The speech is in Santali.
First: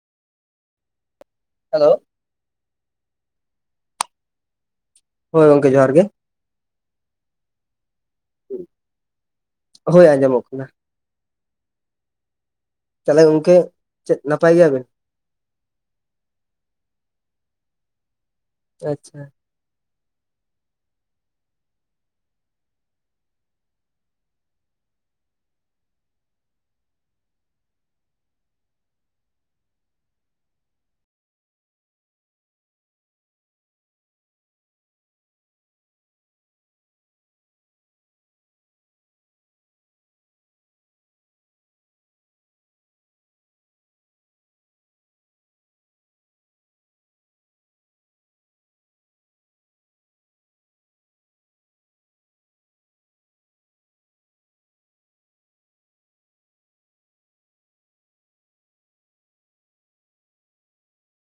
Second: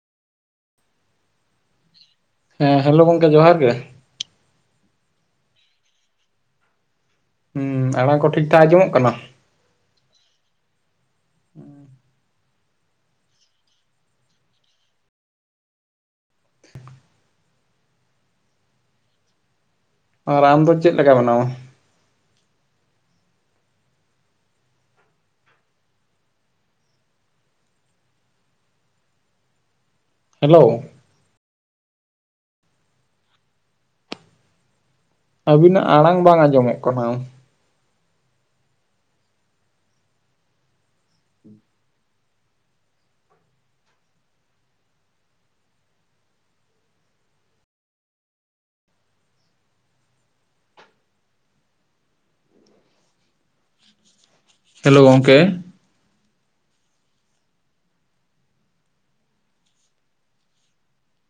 ᱦᱮᱞᱳ ᱦᱮᱸ ᱦᱮᱞᱳ ᱜᱚᱝᱠᱮ ᱡᱚᱦᱟᱨ ᱜᱮ? ᱦᱳᱭ ᱜᱚᱝᱠᱮ ᱡᱚᱦᱟᱨ ᱜᱮ? ᱦᱩᱸ ᱟᱲᱟᱝ ᱠᱚ ᱴᱷᱤᱠ ᱴᱷᱟᱠ ᱟᱸᱡᱚᱢᱚᱜ ᱠᱟᱱᱟ? ᱦᱳᱭ ᱟᱸᱡᱚᱢᱚᱜ ᱠᱟᱱᱟ᱾ [inaudible] ᱛᱟᱦᱚᱞᱮ ᱜᱚᱝᱠᱮ ᱪᱮᱫ ᱱᱟᱯᱟᱭ ᱜᱮᱭᱟᱵᱮᱱ? ᱟᱪᱪᱷᱟ᱾ ᱟᱨ ᱟᱢ ᱫᱚ ᱪᱮᱫ ᱞᱮᱠᱟ ᱢᱮᱱᱟᱢᱟ? ᱦᱮᱞᱳ, ᱟᱹᱵᱤᱱᱟᱜ ᱟᱲᱟᱝ ᱵᱟᱝ ᱟᱸᱡᱚᱢᱚᱜ ᱠᱟᱱᱟ᱾ ᱦᱮᱞᱳ ᱜᱚᱝᱠᱮ,